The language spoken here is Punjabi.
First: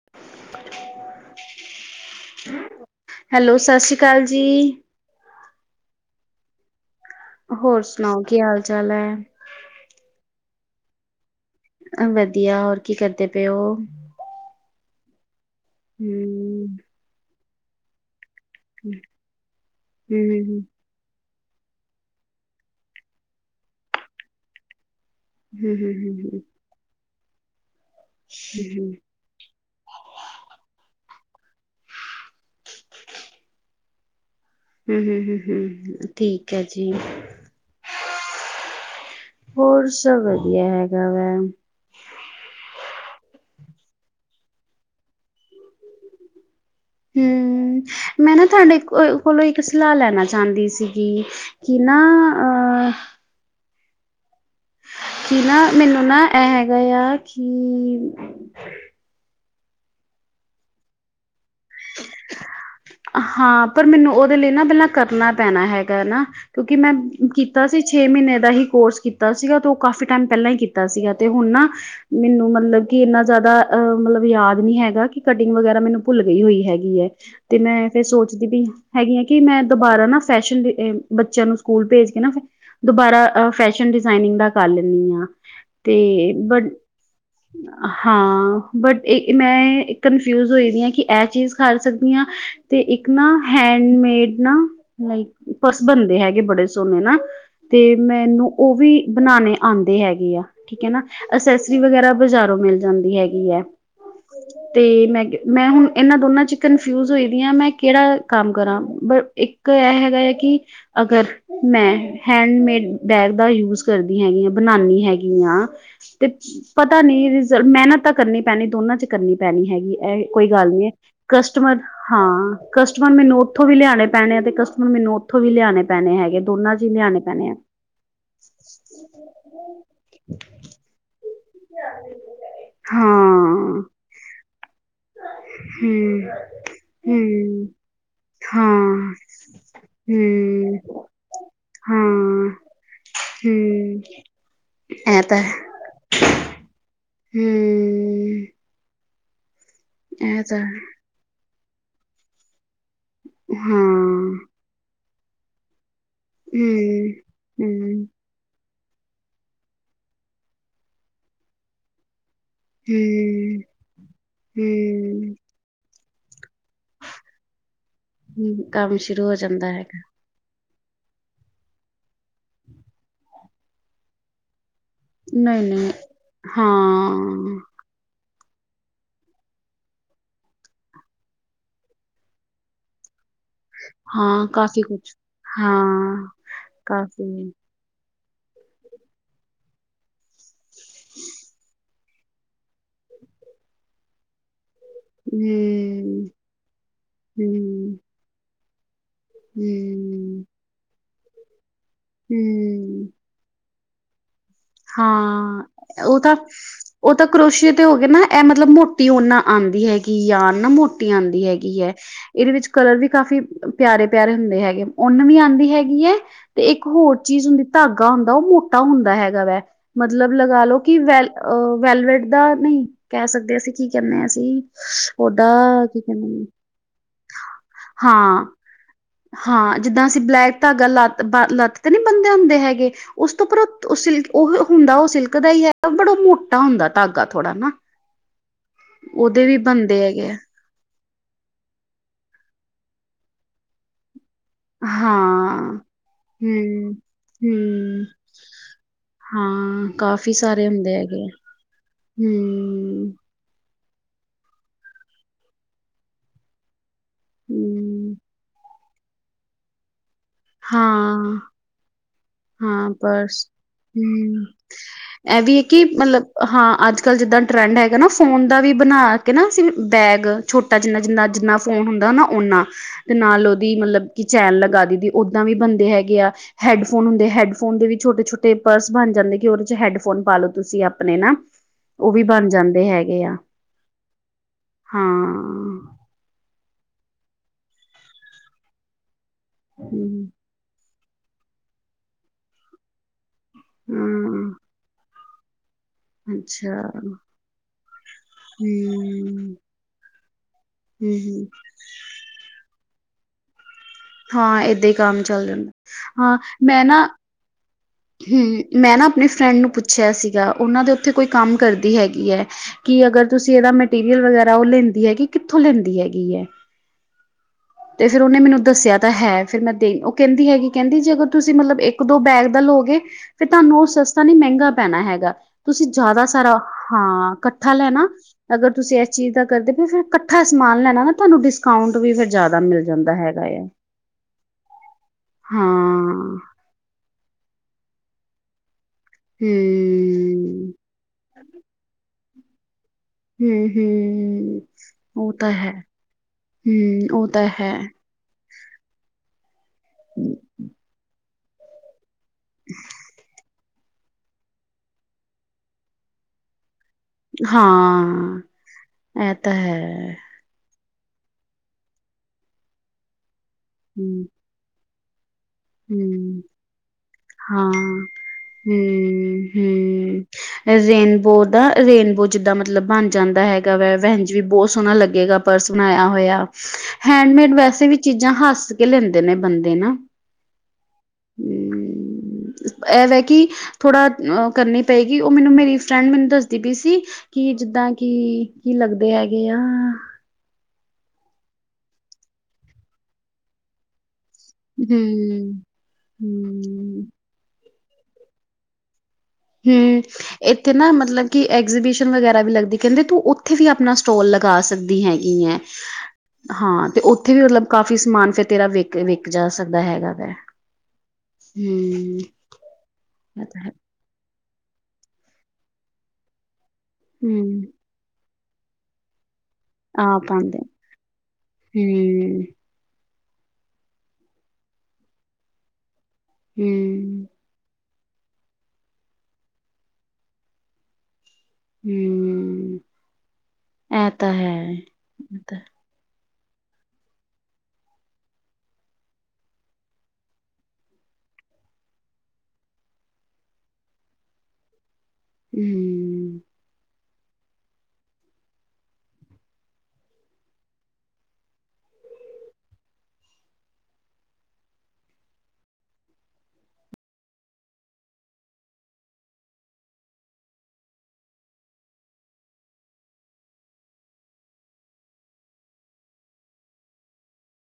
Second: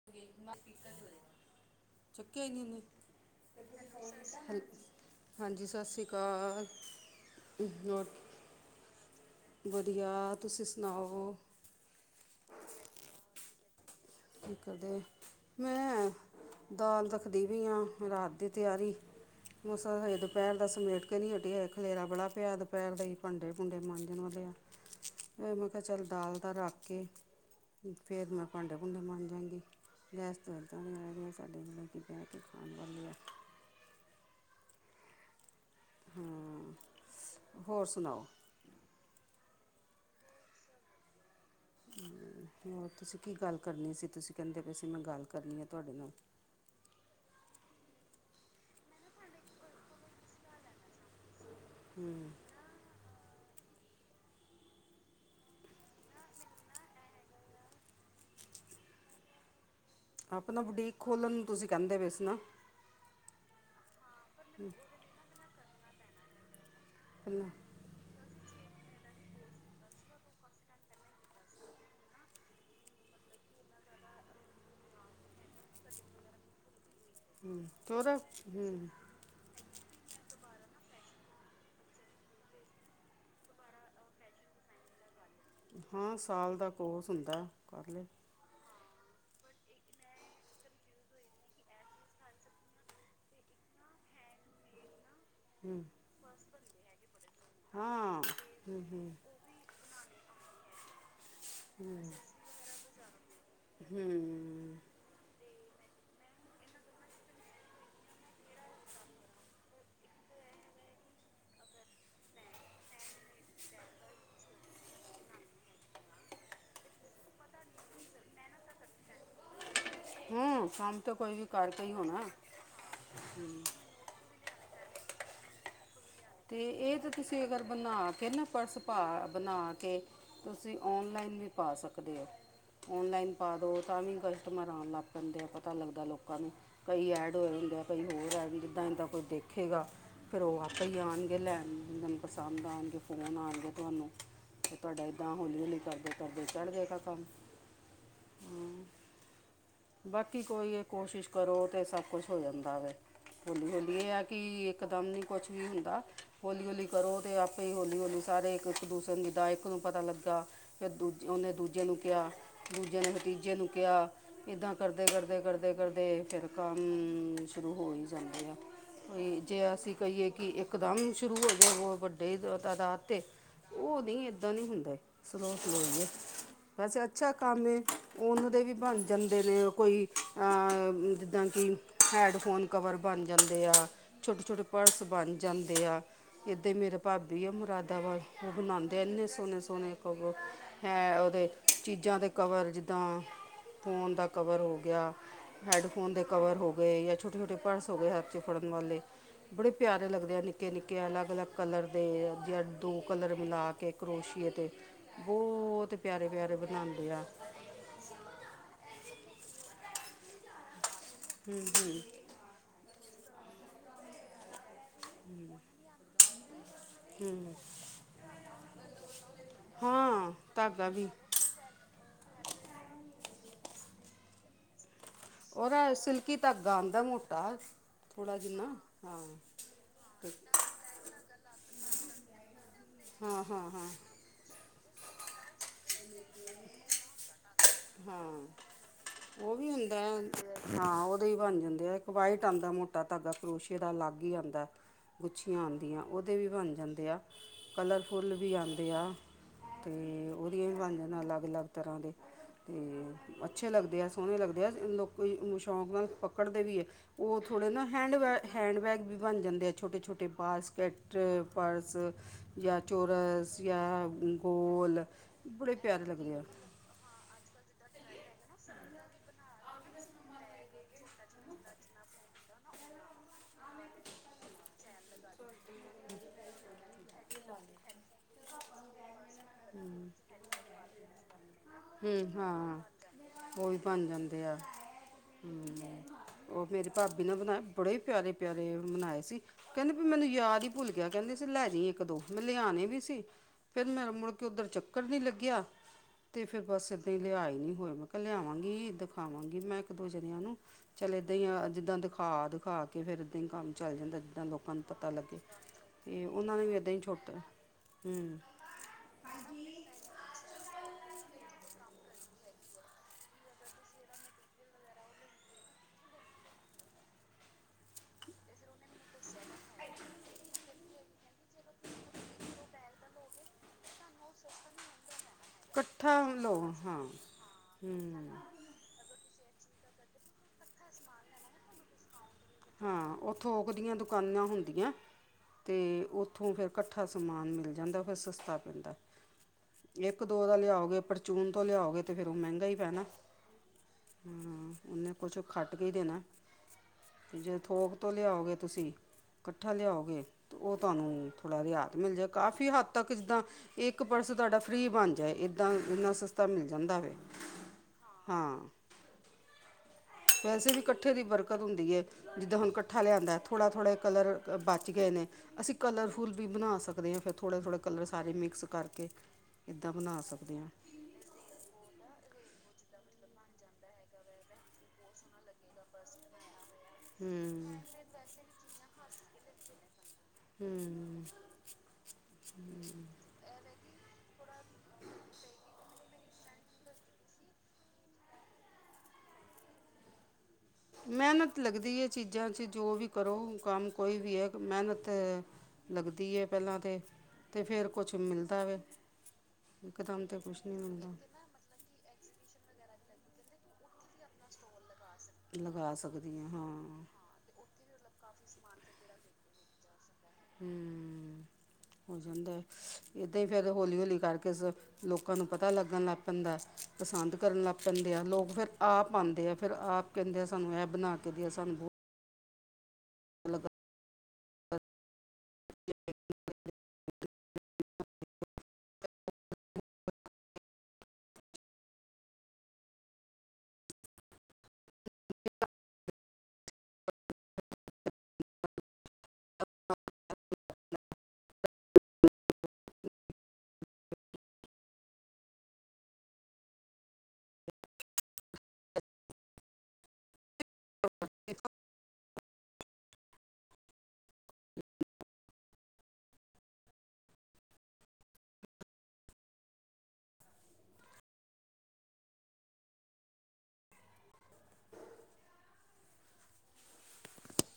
[inaudible] ਚੱਕਿਆ ਈ ਨੀ-ਨੀ ਹੈਲੋ ਸਤਿ ਸ਼੍ਰੀ ਅਕਾਲ ਜੀ [unintelligible] ਹਾਂਜੀ ਸਸ ਸ਼੍ਰੀ ਕਾਲ। ਹੋਰ ਸੁਣਾਓ ਕੀ ਹਾਲ-ਚਾਲ ਐ। ਵਧੀਆ ਤੁਸੀਂ ਸੁਣਾਓ? ਵਧੀਆ ਹੋਰ ਕੀ ਕਰਦੇ ਪਏ ਓ? ਕੀ ਕਰਦੇ? ਮੈਂ ਹਮ ਦਾਲ ਰੱਖਦੀ ਵੀ ਆ ਰਾ ਤੇ ਹਮ ਤਿਆਰੀ ਮਸਾ ਹਜੇ ਦੁਪੈਰ ਹਮ ਦਾ ਸਮੇਟ ਕੇ ਨੀ ਹਟੀ ਆ ਖਲੇਰਾ ਬੜਾ ਪਿਆ ਦੁਪੈਰ ਦਾ ਈ ਭਾਂਡੇ ਭੂੰਡੇ ਮਾਂਜਣ ਆਲੇ ਆ। ਫਿਰ ਮੈਂ ਕਿਹਾ ਚੱਲ ਹਮ ਦਾਲ ਤਾ ਰੱਖ ਕੇ ਫਿਰ ਮੈਂ ਭਾਂਡੇ ਹਮ ਮਾਜਾ ਗੀ ਗੈਸ ਦੀ ਹਤਾਂ ਨਹੀਂ ਰਹਿ ਰਹੀਆਂ [inaudible] ਸਾਡੇ ਜਿੜ ਕੀ ਕਹਿ ਕੇ ਖਾਣ ਵਾਲੀ ਐ ਹੂੰ-ਹੂੰ-ਹੂੰ ਠੀਕ ਹੈ ਹਾਂ ਜੀ। ਹੋਰ ਸੁਣਾਓ ਹੋਰ ਸਭ ਵਧੀਆ ਹੈਗਾ ਵੈ। ਹੋਰ ਤੁਸੀਂ ਕੀ ਗੱਲ ਕਰਨੀ ਸੀ ਤੁਸੀਂ ਕਹਿੰਦੇ ਪਏ ਸੀ ਮੈਂ ਗੱਲ ਕਰਨੀ ਆ ਤੁਹਾਡੇ ਨਾਲ। ਹੂੰ ਮੈਂ ਨਾ ਤੁਹਾਡੇ ਕੋਲੋਂ ਇੱਕ ਸਲਾਹ ਲੈਣਾ ਚਾਹੰਦੀ ਸੀ। ਕਿ ਕਿ ਨਾ ਅ ਕਿ ਨਾ ਮੈਨੂੰ ਨਾ ਇਹ ਹੈਗਾ ਆ ਕਿ ਆਪ ਨਾ ਬਡੀਕ ਖੋਲਣ ਨੂੰ ਤੁਸੀਂ ਕਹਿੰਦੇ ਪਏ ਸੀ ਨਾ ਹਾਂ, ਪਰ ਮੈਨੂੰ ਉਹਦੇ ਲਈ ਨਾ ਪਹਿਲਾਂ ਕਰਨਾ ਪੈਣਾ ਹੈਗਾ ਨਾ ਕਿਉਂਕਿ ਮੈਂ ਪਹਿਲਾਂ ਕੀਤਾ ਸੀ। ਛੇ ਮਹੀਨੇ ਦਾ ਹੀ ਕੋਰਸ ਕੀਤਾ ਸੀਗਾ ਤੇ ਉਹ ਕਾਫੀ ਟਾਈਮ ਪਹਿਲਾਂ ਹੀ ਕੀਤਾ ਸੀਗਾ। ਤੇ ਹੁਣ ਨਾ ਮੈਨੂੰ ਮਤਲਬ ਕਿ ਇੰਨਾ ਜ਼ਿਆਦਾ ਅ ਮਤਲਬ ਯਾਦ ਨੀ ਹੈਗਾ ਕਿ ਕਟਿੰਗ ਵਗੈਰਾ ਮੈਨੂੰ ਭੁੱਲ ਗਈ ਹੋਈ ਹੈਗੀ ਹੈ ਤੇ ਮੈਂ ਫੇਰ ਉਹਦਾ ਸੋਚਦੀ ਪਈ ਹੂੰ ਹੈਗੀ ਕਿ ਮੈਂ ਦੁਬਾਰਾ ਨਾ ਫੈਸ਼ਨ, ਬੱਚਿਆਂ ਨੂੰ ਸਕੂਲ ਭੇਜ ਕੇ ਨਾ ਦੁਬਾਰਾ ਅ ਫੈਸ਼ਨ ਡਿਜ਼ਾਇਨਿੰਗ ਦਾ ਕਰ ਲੈਂਣੀ ਆ। ਹਾਂ ਤੇ ਸਾਲ ਦਾ ਬਟ ਕੋਰਸ ਹੁੰਦਾ ਕਰ ਲਏ ਹਾਂ ਬਟ ਇਹ ਮੈਂ ਕਨਫਿਊਜ ਹੋ ਦੀ ਹਾਂ ਕਿ ਇਹ ਚੀਜ਼ ਕਾਰ ਸਕਦੀ ਹਾਂ ਤੇ ਇੱਕ ਨਾ ਹੈਂਡਮੇਡ ਨਾ ਪਰਸ ਹੂੰ ਬਣਦੇ ਹੈਗੇ ਬੜੇ ਸੋਹਣੇ ਨਾ ਤੇ ਹਾਂ ਮੈਨੂੰ ਉਹ ਵੀ ਬਣਾਣੇ ਆਉਂਦੇ ਹੈਗੇ ਆ। ਠੀਕ ਏ ਨਾ ਅਸੈਸਰੀ ਵਗੈਰਾ ਬਜ਼ਾਰੋਂ ਮਿਲ ਜਾਂਦੀ ਹੈਗੀ ਐ। ਹੂੰ। ਤੇ ਮੈਂ ਕ ਮੈਂ ਹੁਣ ਇਹਨਾਂ ਦੋਨਾਂ ਚ ਕਨਫਿਊਜ਼ ਹੋਈ ਦੀ ਹਾਂ ਮੈਂ ਕਿਹੜਾ ਕੰਮ ਕਰਾਂ ਬ ਇੱਕ ਇਹ ਹੈ ਵੀ ਅਗਰ ਮੈਂ ਹੈਂਡਮੇਡ ਬੈਗ ਦਾ ਯੂਜ ਕਰਦੀ ਹਾਂ ਬਣਾਉਦੀ ਹੈਗੀ ਆ। ਤੇ ਪਤਾ ਨੀ ਰਿਜ਼, ਮਿਹਨਤ ਤਾਂ ਕਰਨੀ ਪੈਣੀ ਦੋਨਾਂ ਚ ਕਰਨੀ ਪੈਣੀ ਹੈਗੀ ਇਹ ਕੋਈ ਹੂੰ ਗੱਲ ਨੀ। ਕੰਮ ਤਾਂ ਕੋਈ ਵੀ ਕਸਟਮਰ ਕਰਕੇ ਹੀ ਹੋਣਾ ਹਾਂ ਕਸਟਮਰ ਮੇਨੋ ਔਥੋ ਵੀ ਲਿਆਉਣੇ ਪੈਣੇ ਆ ਤੇ ਕਸਟਮਰ ਮੈਨੂੰ ਉੱਥੋਂ ਵੀ ਲਿਆਉਣੇ ਪੈਣੇ ਹੈਗੇ। ਅਤੇ ਦੋਨਾਂ ਚ ਹੀ ਇਹ ਤੇ ਲਿਆਣੇ ਤੁਸੀਂ ਪੈਣੇ ਆ ਅਗਰ ਬਣਾ ਕੇ ਨਾ ਪਰਸ ਪਾ ਬਣਾ ਕੇ ਤੁਸੀਂ ਔਨਲਾਈਨ ਵੀ ਪਾ ਸਕਦੇ ਹੋ ਔਨਲਾਈਨ ਪਾ ਹਾਂ ਦਿਉ ਤਾਂ ਵੀ ਕਸਟਮਰ ਆਣ ਲੱਗ ਬੰਦੇ ਆਂ ਪਤਾ ਲੱਗਦਾ ਹਮ ਲੋਕਾਂ ਨੂੰ। ਕਈ ਐਡ ਹੋ ਹਮ ਜਾਦੇ ਕਈ ਹੋਰ ਐ ਜਾਦੇ, ਜਿੱਦਾਂ-ਜਿੱਦਾਂ ਹਾਂ ਕੋਈ ਦੇਖੇਗਾ। ਫਿਰ ਉਹ ਹਮ ਆਪ ਕਈ ਆਣਗੇ ਲੈਣ ਹਾਂ ਜਿਣਾ ਨੂੰ ਹੂੰ ਪਸੰਦ ਆਣਗੇ, ਫੋਨ ਆਣਗੇ ਤੁਹਾਨੂੰ। ਤੇ ਤੁਹਾਡਾ ਇਹ ਏਦਾਂ ਤਾਂ ਹੈ ਹੌਲੀ ਹਲੀ ਕਰਦੇ-ਕਰਦੇ ਚੜ ਗਏਗਾਾ ਕੰਮ। ਹੂੰ ਹੂੰ, ਬਾਕੀ ਤਾਂ ਕੋਈ ਹੈ ਇਹ ਕੋਸ਼ਿਸ਼ ਕਰੋ ਤਾਂ ਸਭ ਕੁਛ ਹੋ ਜਾਂਦਾ ਵ ਹਾਂ ਹੌਲੀ-ਹੌਲੀ ਇਹ ਆ ਕਿ ਹੂੰ ਇਕਦਮ ਨਹੀਂ ਕੁਛ ਵੀ ਹੁੰਦਾ ਹੌਲੀ-ਹੌਲੀ ਹੂੰ ਕਰੋ ਅਤੇ ਆਪੇ ਹੂੰ ਹੌਲੀ-ਹੌਲੀ ਸਾਰੇ ਇੱਕ ਦੂਸਰੇ ਦੀ ਦਾ ਇਕ ਨੂੰ ਪਤਾ ਲੱਗਾ ਫਿਰ ਦੂਜ ਉਹਨੇ ਦੂਜੇ ਨੂੰ ਕਿਹਾ। ਦੂਜਿਆਂ ਨੇ ਫੇ ਤੀਜੇ ਨੂੰ ਕਿਹਾ ਇੱਦਾਂ ਕਰਦੇ ਹੂੰ ਕਰਦੇ-ਕਰਦੇ-ਕਰਦੇ ਫਿਰ ਕੰਮ ਸ਼ੁਰੂ ਹੋਈ ਜਾਂਦੇ ਆ। ਹੂੰ ਕੰਮ ਸ਼ੁਰੂ ਹੋ ਜੇ ਜਾਂਦਾ ਅਸੀਂ ਹੈਗਾ ਕਹੀਏ ਕਿ ਇੱਕ ਏਕਦਮ ਸ਼ੁਰੂ ਹੋ ਗੇ ਬੋਤ ਵੱਡੇ ਤਾਦਾਦ ਤੇ, ਓ ਨਈ ਇੱਦਾ ਨੀ ਹੁੰਦੇ। ਨਹੀਂ ਸਲੋ-ਸਲੋ ਨਹੀਂ ਈ ਏ, ਵੈਸੇ ਅੱਛਾ ਹਾਂ ਕਾੰਮ ਏ। ਓਨ ਦੇ ਵੀ ਬਾਨ ਜਾਂਦੇ ਨੇ ਕੋਈ, ਆ ਜਿੱਦਾਂ ਕਿ ਹੈਡਫੋਨ ਕਵਰ ਬਾਨ ਜਾਂਦੇ ਆ, ਹਾਂ ਛੋਟੇ-ਛੋਟੇ ਕਾਫੀ ਪਰਸ ਕੁਛ ਬਾਨ ਹਾਂ ਜਾਂਦੇ ਆ। ਏਦਾ ਈ ਮੇਰਾ ਕਾਫੀ ਪਾਬੀ ਆ ਮੁਰਾਦਾਬਾਦ ਓ ਬਨਾਂਦੇ ਐ ਏਨੇ ਸੋਨੇ-ਸੋਨੇ ਕੋਵ, ਹੈਂ ਓਦੇ ਚੀ ਚੀਜ਼ਾਂ ਦੇ ਕਵਰ ਜਿੱਦਾਂ ਫ਼ੋਨ ਦਾ ਕਵਰ ਹੋ ਗੇਆ, ਹੈਡਫੋਨ ਦੇ ਹੂੰ ਕਵਰ ਹੋ ਗਏ ਯਾ ਛੋਟੇ-ਛੋਟੇ ਪਰਸ ਹੋ ਹੂੰ ਗਏ ਹਾੱਥ ਚ ਫੜਨ ਵਾਲੇ, ਬੜੇ ਪੇਆਰੇ ਲੱਗਦੇ ਆ ਹੂੰ ਨਿੱਕੇ-ਨਿੱਕੇ ਅਲੱਗ-ਅਲੱਗ ਕਲਰ ਦੇ ਹੂੰ ਦੋ ਕਲਰ ਮਿਲਾ ਕੇ ਕਰੋਸ਼ੀਏ ਦੇ। ਹਾਂ, ਓ ਤਾਂ ਬਣਾਉਂਦੇ ਓ ਆ ਤਾ ਕਰੋਸ਼ੀਏ ਤੇ ਹੋ ਗੇ ਨਾ ਐ ਮਤਲਬ ਮੋਟੀ ਹੋਨ ਆਂਦੀ ਹੈਗੀ ਐ, ਯਾਰ ਨਾ ਮੋਟੀ ਆਂਦੀ ਹੈਗੀ ਐ। ਏਦੇ ਵਿੱਚ ਕਲਰ ਵੀ ਕਾਫੀ ਪਿਆਰੇ-ਪਿਆਰੇ ਹੁੰਦੇ ਹੈਗੇ। ਉਨ ਵੀ ਆਂਦੀ ਹੈਗੀ ਐ, ਤੇ ਏਕ ਹੋਰ ਚੀਜ਼ ਹੁੰਦੀ ਧਾਗਾ ਹੁੰਦਾ ਓ ਮੋਟਾ ਹੁੰਦਾ ਹੈਗੈ ਵੈ। ਹਾਂ ਮਤਲਬ ਲਗਾ ਲੋ ਧਾਗਾ ਕਿ ਵੀ ਵੈ ਅ ਵੈਲਵਟ ਦਾ, ਨਈ ਕੈ ਸਕਦੇ ਅਸੀ, ਕੀ ਕੈਂਨੇ ਆ ਅਸੀ ਤੋਡਾ ਕੀ ਕੈਂਦੇ ਨੇ ਰਾਮ ਦਾ ਮੋਟਾ ਥੋੜ੍ਹਾ ਹਾਂ, ਜਿੰਨਾ ਹਾਂ ਹਾਂ ਜਿੱਦਾਂ ਅਸੀ ਬਲੈਕ ਧਾਗਾ ਲਾੱਤ ਬਾ ਲਾੱਤ ਤੇ ਨੀ ਬੰਦੇ ਹੁੰਦੇ ਹੈਗੇ, ਉਸ ਹਾਂ ਤੋਂ ਹਾਂ ਹਾਂ ਉੱਪਰ ਉ ਸਿਲਕੀ ਓ ਹੁੰਦਾ, ਓ ਸਿਲਕ ਦਾ ਈ ਐ। ਬੜਾ ਮੋਟਾ ਹੁੰਦਾ ਹੈਗਾ ਧਾਗਾ ਥੋੜਾ ਨਾ, ਹਾਂ ਓਦੇ ਉਹ ਵੀ ਹੁੰਦਾ ਬਨਦੇ ਹੈਗੇ ਐ। ਹਾਂ, ਓਦੇ ਈ ਬਨ ਜਾਂਦੇ ਐ, ਇੱਕ ਵਾਈਟ ਆਂਦਾ ਮੋਟਾ ਧਾਗਾ ਕਰੋਸ਼ੀਏ ਦਾ ਅਲੱਗ ਈ ਆਂਦੈ। ਗੁੱਛੀਆਂ ਹਾਂ ਆਂਦੀਐਂ, ਓਦੇ ਵੀ ਬਨ ਹਮ ਜਾਂਦੇ ਆ। ਹਮ ਕਲਰਫੁੱਲ ਵੀ ਆਂਦੇ ਆ ਹਾਂ ਤੇ ਕਾਫੀ ਸਾਰੇ ਓਦੀਆਂ ਵੀ ਹੁੰਦੇ ਬਨ ਜਾਨ ਹੈਗੇ ਆ ਅਲੱਗ-ਅਲੱਗ ਤਰਾਂ ਦੇ, ਤੇ ਹਮ ਅੱਛੇ ਲੱਗਦੇ ਐ, ਸੋਨੇ ਲੱਗਦੇ ਐ, ਲੋਕ ਕਈ ਓਨ ਸ਼ੌਂਕ ਨਾਲ ਪਕੜਦੇ ਵੀ ਏ ਓ ਥੋੜੇ ਨਾ ਹਮ ਹੈਂਡਵਰ, ਹੈਂਡਬੈਗ ਵੀ ਬਾਨ ਜਾਂਦੇ ਐ ਛੋਟੇ-ਛੋਟੇ ਬਾਸਕੇਟ, ਹਾਂ ਪਰਸ ਯਾ ਹਾਂ ਪਰਸ ਚੋਰਸ, ਯਾ ਗੋਲ ਐਵੀ ਏ ਬੜੇ ਕਿ ਪਿਆਰੇ ਮਲਬ ਲੱਗਦੇ ਆ ਹਾਂ ਅੱਜ ਕੱਲ ਜਿੱਦਾਂ ਟਰੈਂਡ ਹੈਗਾ ਨਾ, ਫੋਨ ਦਾ ਵੀ ਬਨਾ ਕੇ ਨਾ ਅਸੀ ਬੈਗ ਛੋਟਾ ਜਿੰਨਾ-ਜਿੰਨਾ, ਜਿੰਨਾ ਫੋਨ ਹੁੰਦਾ ਨਾ ਓਨਾ, ਤੇ ਨਾਲ ਓਦੀ ਮਲਬ ਕਿ ਚੈਨ ਲਗਾ ਦੀ ਦੀ। ਇੱਦਾ ਵੀ ਬਨਦੇ ਹੈਗੇ ਆ, ਹੈਡਫੋਨ ਹੁੰਦੇ ਹੈਡਫੋਨ ਦੇ ਵੀ ਛੋਟੇ-ਛੋਟੇ ਪਰਸ ਬਾਨ ਜਾਂਦੇ ਕਿ ਓਦੇ ਚ ਹੈਡਫੋਨ ਪਾ ਲੋ ਤੁਸੀ ਆਪਨੇ ਨਾ ਉਹ ਵੀ ਹੂੰ, ਬਣ ਹਾਂ ਜਾਂਦੇ ਹੈਗੇ ਆ ਓ ਵੀ ਬਾਨ ਜਾਂਦੇ ਆ, ਹਾਂ ਹੂੰ। ਓ ਮੇਰੀ ਪਾਬੀ ਨੇ ਬਨਾਏ, ਬੜੇ ਪੇਆਰੇ-ਪਆਰੇ ਬਨਾਏ ਸੀ। ਕਹਿੰਦੇ ਮੈਨੂੰ ਹਮ ਯਾਦ ਈ ਭੁੱਲ ਗੇਆ, ਕੈਂਦੇ ਸੀ ਲੈ ਜੀਂ ਇੱਕ-ਦੋ ਮੈਂ ਲਿਆਨੇ ਵੀ ਸੀ। ਫੇਰ ਮੇਰਾ ਮੁੜ ਕੇ ਹਾਂ ਓੱਧਰ ਚੱਕਰ ਨੀ ਲੱਗੇਆ। ਤੇ ਫੇਰ ਅੱਛਾ ਬਾੱਸ ਏਦਾਂ ਈ ਲਿਆ ਈ ਨੀ ਹੋਏ, ਮੈਂ ਕੇਆ ਲੇਆਵਾਂਗੀ, ਹਮ ਦਖਾਵਾਂਗੀ ਮੈਂ ਇੱਕ ਦੋ ਜਨੇਆਂ ਨੂੰ। ਹਮ ਚੱਲ ਏਦਾ ਈ ਹਮ ਆ ਜਿੱਦਾਂ ਦਿਖਾ-ਦਿਖਾ ਕੇ ਫੇਰ ਇੱਦਾਂ ਈ ਕਾੰਮ ਚਾੱਲ ਜਾਂਦਾ ਜਿੱਦਾਂ ਹਾਂ ਲੋਕਾਂ ਨੂੰ ਏਦਾਂ ਹੀ ਪਤਾ ਕੰਮ ਲੱਗੇ, ਚੱਲ ਜਾਂਦਾ ਤੇ ਹਾਂ ਓਨਾਂ ਨੇ ਵੀ ਮੈਂ ਐਦਾਂ ਈ ਨਾ ਛੋਟ ਤੈ ਹੂੰ, ਮੈਂ ਨਾ ਅਪਨੇ ਫਰੈਂਡ ਨੂੰ ਪੁੱਛੇਆ ਸੀਗਾ, ਓਨਾਂ ਦੇ ਉੱਥੇ ਕੋਈ ਕਾੰਮ ਕਰਦੀ ਹੈਗੀ ਐ। ਕਿ ਅਗਰ ਤੁਸੀ ਐਦਾ ਮੈਟੀਰੀਅਲ ਵਗੈਰਾ ਓ ਲੈਂਦੀ ਹੈਗੀ, ਕਿੱਥੋਂ ਲੈਂਦੀ ਹੈਗੀ ਐ। ਤੇ ਫੇਰ ਓਨੇ ਮੈਨੂੰ ਦੱਸੇਆ ਤਾ ਹੈ। ਫੇਰ ਮੈਂ ਦੇ ਓ ਕੈੱਦੀ ਹੈਗੀ, ਕੈਂਦੀ ਜੇ ਅਗਰ ਤੁਸੀ ਮਤਲਬ ਇੱਕ-ਦੋ ਬੈਗ ਦਾ ਲੋਗੇ। ਫਿਰ ਤੁਆਨੂੰ ਓ ਸਸਤਾ ਨੀ ਮੈਂਗਾ ਪੈਨਾ ਹੈਗਾ। ਤੁਸੀਂ ਇਕੱਠਾ ਜਾਦਾ ਸਾਰਾ ਲਓ ਹਾਂ ਕੱਠਾ ਲੈਨਾ ਹੂੰ ਅਗਰ ਤੁਸੀਂ ਏਸ ਚੀਜ਼ ਦਾ ਕਰਦੇ ਪਏ ਫਿਰ ਕੱਠਾ ਸਮਾਨ ਲੈਨਾ ਨਾ ਤੁਆਨੂੰ ਡਿਸਕਾਊਂਟ ਵੀ ਫਿਰ ਜ਼ਿਆਦਾ ਮਿਲ ਜਾਂਦਾ ਹਾਂ ਓ ਹੈਗਾ ਆ। ਥੋਕ ਦੀਆਂ ਦੁਕਾਨਾਂ ਹੁੰਦੀਆਂ ਤੇ ਹਾਂ ਓਥੋਂ ਫੇਰ ਕੱਠਾ ਸਮਾਨ ਮਿਲ ਜਾਂਦਾ ਫੇਰ ਸਸਤਾ ਪੈਂਦਾ ਏ ਇੱਕ ਦੋ ਦਾ ਹੂੰ ਲਿਆਓਗੇ ਪਰਚੂਨ ਤੋਂ ਲਿਆਓਗੇ ਤੇ ਫੇਰ ਓ ਮੈਂਗਾ ਈ ਪੈਨਾ। ਹੂੰ, ਓਨੇ ਉਹ ਕੁਛ ਤਾਂ ਹੈ। ਖੱਟ ਕੇ ਈ ਦੇਨਾ। ਹੂੰ। ਉਹ ਤਾਂ ਜੇ ਹੈ। ਥੋਕ ਤੋਂ ਲਿਆਓਗੇ ਤੁਸੀਂ ਕੱਠਾ ਲਿਆਓਗੇ। ਓ ਤੁਹਾਨੂੰ ਥੋੜ੍ਹਾ ਰਿਆਤ ਮਿਲ ਜੇ, ਕਾਫ਼ੀ ਹੱਦ ਤੱਕ ਜਿੱਦਾਂ ਇੱਕ ਪਰਸ ਤੁਆਡਾ ਫ੍ਰੀ ਬਨ ਜਾਏ ਇੱਦਾਂ ਇੰਨਾ ਸਸਤਾ ਮਿਲ ਜਾਂਦਾ ਵੇ। ਹਾਂ, ਹਾਂ ਐ ਤਾਂ ਹੈ। ਵੈਸੇ ਵੀ ਕੱਠੇ ਦੀ ਬਰਕਤ ਹੁੰਦੀ ਏ ਜਿੱਦਾਂ ਹੁਨ ਕੱਠਾ ਲਿਆਂਦੈ ਥੋੜਾ- ਥੋੜੇ ਹੂੰ ਕਲਰ ਬਚ ਗਏ ਨੇਂ, ਅਸੀਂ ਕਲਰਫੁੱਲ ਹੂੰ ਵੀ ਬਨਾ ਸਕਦੇ ਆਂ ਫਿਰ ਹਾਂ ਥੋੜੇ-ਥੋੜੇ ਕਲਰ ਸਾਰੇ ਮਿਕਸ ਕਰਕੇ ਏਦਾਂ ਬਨਾ ਸਕ ਰੇਨਬੋਅ ਦਾ ਰੇਨਬੋਅ ਜਿੱਦਾਂ ਮਤਲਬ ਬਨ ਜਾਂਦਾ ਹੈਗਾ ਵੈ, ਵੈੰਜ ਵੀ ਬੋਤ ਸੋਣਾ ਲੱਗੇਗਾ। ਪਰਸ ਬਨਾਯਾ ਹੋਇਆ। ਹੈਂਡਮੇਡ ਹੂੰ ਵੈਸੇ ਵੀ ਚੀਜਾਂ ਹੰਸ ਕੇ ਲੈਂਦੇ ਨੇ ਬੰਦੇ ਨਾ। ਹੂੰ। ਐ ਵੇੈ ਕਿ ਥੋੜਾ ਅ ਕਰਨੀ ਪਏਗੀ। ਓ ਮੈਨੂੰ ਮੇਰੀ ਫਰੈਂਡ ਮੈਨੂੰ ਦੱਸਦੀ ਪਈ ਸੀ। ਕੀ ਜਿੱਦਾਂ ਕੀ, ਕੀ ਲੱਗਦੇ ਹੈਗੇ ਆ? ਮੈਹਨਤ ਲੱਗਦੀ ਏ ਚੀਜਾਂ 'ਚ ਜੋ ਵੀ ਕਰੋ ਕੰਮ। ਕੋਈ ਵੀ ਐ ਇੱਕ ਮੈਨਤ ਹੂੰ ਲੱਗਦੀ ਐ ਪੈਲਾਂ ਤੇ। ਹੂੰ ਤੇ ਫਿਰ ਕੁਛ ਮਿਲਦਾ ਵੇ। ਹੂੰ, ਇਕਦਮ ਤਾਂ ਕੁਛ ਏਥੇ ਨਹੀਂ ਨਾ ਮਿਲਦਾ ਮਤਲਬ ਕਿ ਐਗਜ਼ੀਬੀਸ਼ਨ ਵਗੈਰਾ ਵੀ ਲੱਗਦੀ ਕੈਂਦੇ ਤੂੰ ਓਥੇ ਵੀ ਅਪਨਾ ਸਟੋਲ ਲਗਾ ਸਕਦੀ ਹੈਗੀ ਐ ਹਾਂ ਤੇ ਓ ਥੇ ਵੀ ਮਤਲਬ ਕਾਫੀ ਸਮਾਨ ਫਿਰ ਤੇਰਾ ਵਿਕ-ਵਿਕ ਜਾ ਸਕਦਾ ਹੈਗਾ ਵੇ। ਹੂੰ, ਹੋ ਜਾਂਦਾ ਐ, ਏਦਾਂ ਇਹ ਈ ਤਾਂ ਫੇਰ ਹੈ ਹੌਲੀ-ਹੌਲੀ ਕਰ ਕੇ ਸ ਲੋਕਾਂ ਨੂੰ ਪਤਾ ਲੱਗਨ ਲੱਗ ਪੈਂਦਾ, ਪਸੰਦ ਹੂੰ, ਕਰਨ ਲੱਗ ਕੈਂਦੇ ਆ ਲੋਕ ਫਿਰ ਆਪ ਆਂਦੇ ਐ ਫਿਰ ਆਪ ਕੈਂਦੇ ਆ ਸਾਨੂੰ ਐ ਬਣਾ ਕੇ ਦੇਓ ਸਾਨੂੰ ਬੋ ਹੂੰ। [unintelligible] ਹੂੰ। ਹੂੰ, ਐ ਤਾਂ ਹੈ, ਐ ਤਾਂ ਹੈ। ਹੂੰ। [inaudible]